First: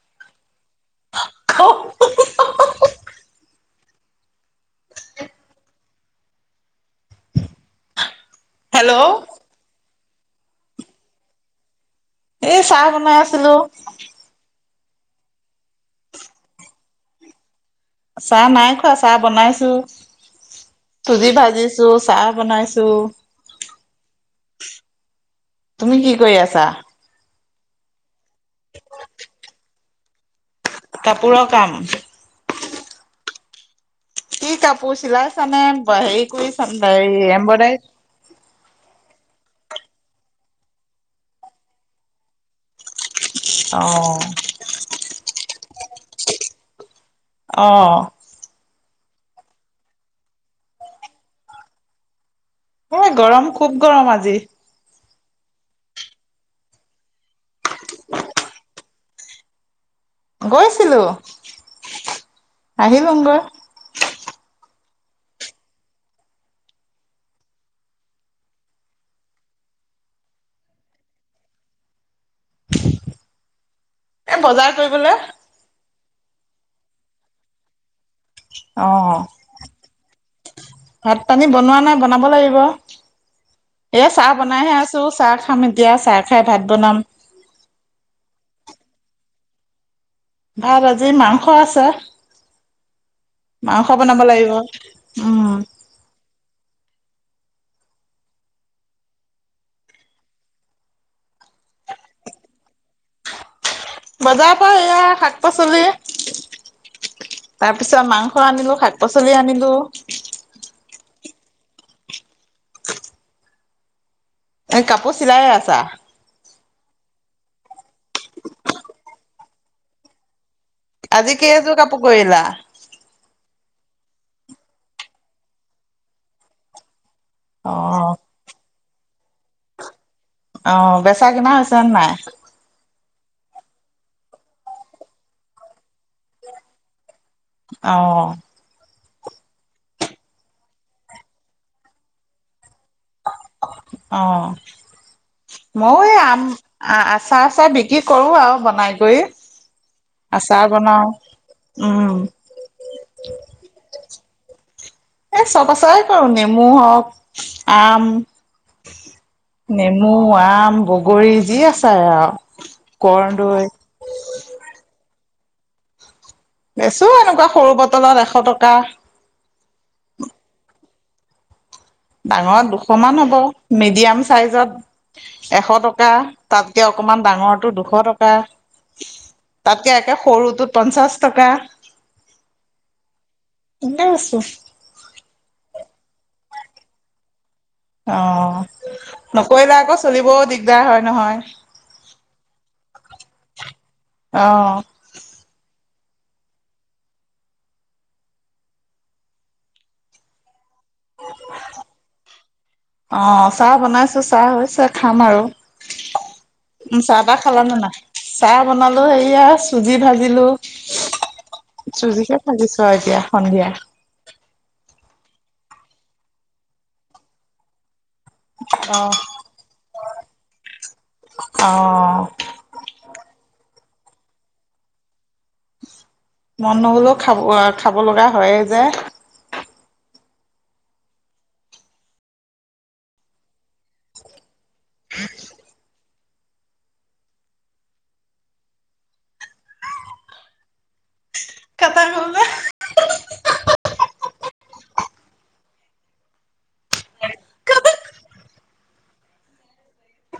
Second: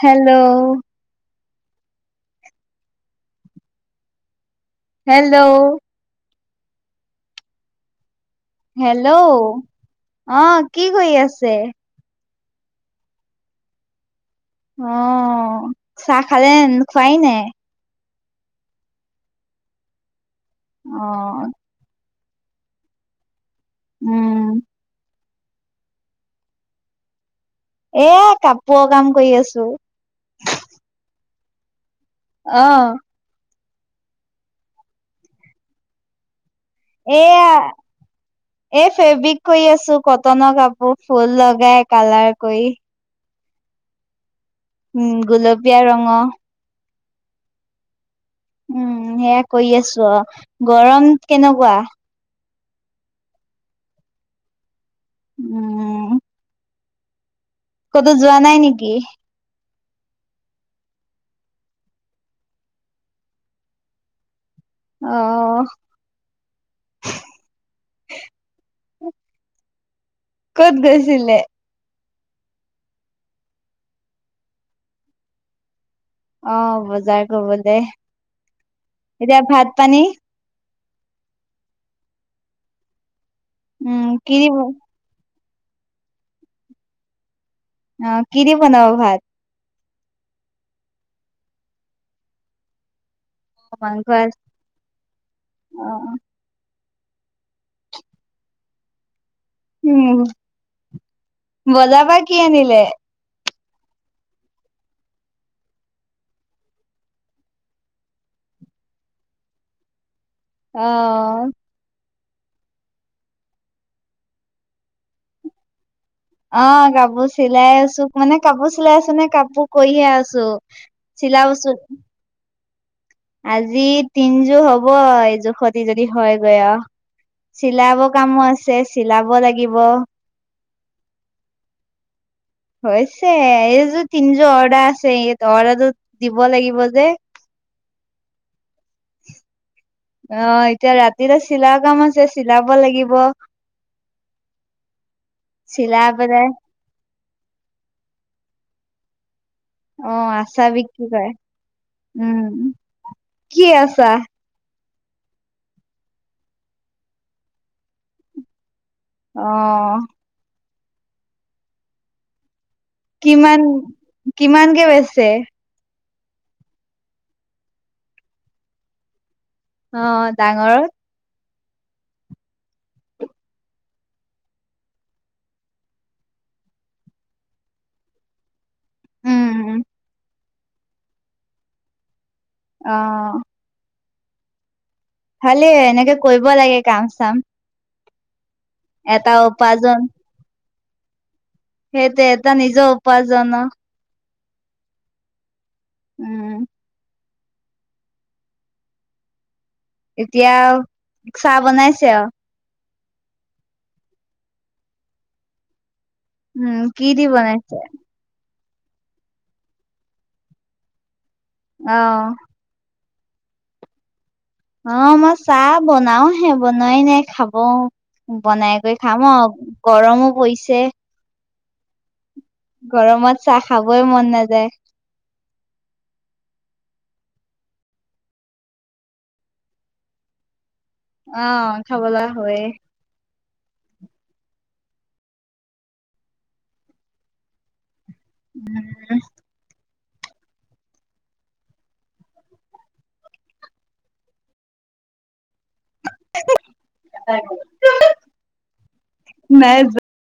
Hello ক উ উ হেল্ল' হেল্ল' অ কি কৰি আছে এ চাহ বনাই আছিলো অ চাহ খালে খুৱাই নাই চাহ নাই খোৱা চাহ বনাইছো অ চুজি ভাজিছো চাহ বনাইছো উম তুমি কি কৰি আছা এ কাপোৰৰ কাম কৰি আছো কাপোৰৰ কাম অ কি কাপোৰ চিলাইছানে হেৰি কৰি উাই এয়া এমব্ৰইডাৰী এই ফেব্ৰিক কৰি আছো কটনৰ কাপোৰ ফুল লগাই কালাৰ কৰি অ উম গোলপীয়া ৰঙ আহ উম সেয়া কৰি আছো অ গৰম কেনেকুৱা অ গৰম খুব গৰম আজি উম ক'তো যোৱা নাই নেকি গৈছিলো আহিলো গৈ আহ ক'ত গৈছিলে এ বজাৰ কৰিবলে অ বজাৰ কৰিব দে অ এতিয়া ভাত পানী ভাত পানী বনোৱা নাই বনাব লাগিব এ উম চাহ কি দি বনাইহে অ আছো চাহ খাম এতিয়া চাহ খাই ভাত বনাম অ কিদি বনাব ভাত ভাত আজি মাংস আছে মাংস বনাব লাগিব উম অ উম বজাৰপা কি আনিলে বজাৰ পৰা এইয়া শাক পাচলি তাৰপিছত মাংস আনিলো শাক পাচলি আনিলো আহ এ কাপোৰ চিলাইে আছা অ কাপোৰ চিলাই আছো মানে কাপোৰ চিলাই আছো নে কাপোৰ কৰিয়ে আছো আজি চিলাবচোন কেইযোৰ কাপোৰ কৰিলা আজি তিনযো হব এইযো খতে যদি হয়গৈ অ অ চিলাব কামো আছে চিলাব লাগিব। অ বেচা কিনা হৈছে নাই হৈছে এইযোৰ তিনিযোৰ অৰ্ডাৰ আছে, ইয়াত অৰ্ডাৰটো দিব লাগিব যে অ অ এতিয়া ৰাতিৰে চিলা কাম আছে চিলা অ মই চিলাই এই আম পেলাই আ চাৰ চাহ বিক্ৰী কৰো আৰু বনাই কৰি অ আচাৰ আছা বনাও বিক্ৰী কৰে, উম উম কি আছা? এ চব আচৰে কৰো নেমু আৰু আম অ নেমু, আম বগৰী যি আছে আৰু কিমান কৰ্দৈ কিমানকে বেচে বেচো এনেকুৱা সৰু বটলত এশ টকা। অ ডাঙৰ ডাঙৰত দুশমান হ'ব মিডিয়াম চাইজত এশ টকা তাতকৈ অকণমান ডাঙৰটো দুশ টকা। উম তাতকে একে সৰু তোৰ পঞ্চাছ টকা। আহ এনে আছো। খালি এনেকে কৰিব লাগে কাম চাম। অ এটা নকৰিলে উপাৰ্জন আকৌ চলিবও দিক দিগদাৰ হয় নহয়। সেইটো এটা নিজৰ উপাৰ্জন ন আহ উম এতিয়া চাহ বনাইছে আৰু অ চাহ বনাইছো চাহ হৈছে খাম আৰু উম কি চাহ দি তাহ খালানে বনাইছে। নাই চাহ বনালো সেয়া চুজি ভাজিলো। অ চুজিকে ভাগিছো আৰু এতিয়া সন্ধিয়া। অ মই চাহ বনাও হে বনোৱাই নে খাব বনাই কৰি অ খাম আৰু গৰমো পৰিছে। অ গৰমত চাহ খাবই মন নাযায়। মন নহ'লেও খাব খাব লগা হয়ে যে, অ খাব লাগা হৈয়ে। উম [inaudible] কাটা গ'ল যে [inaudible]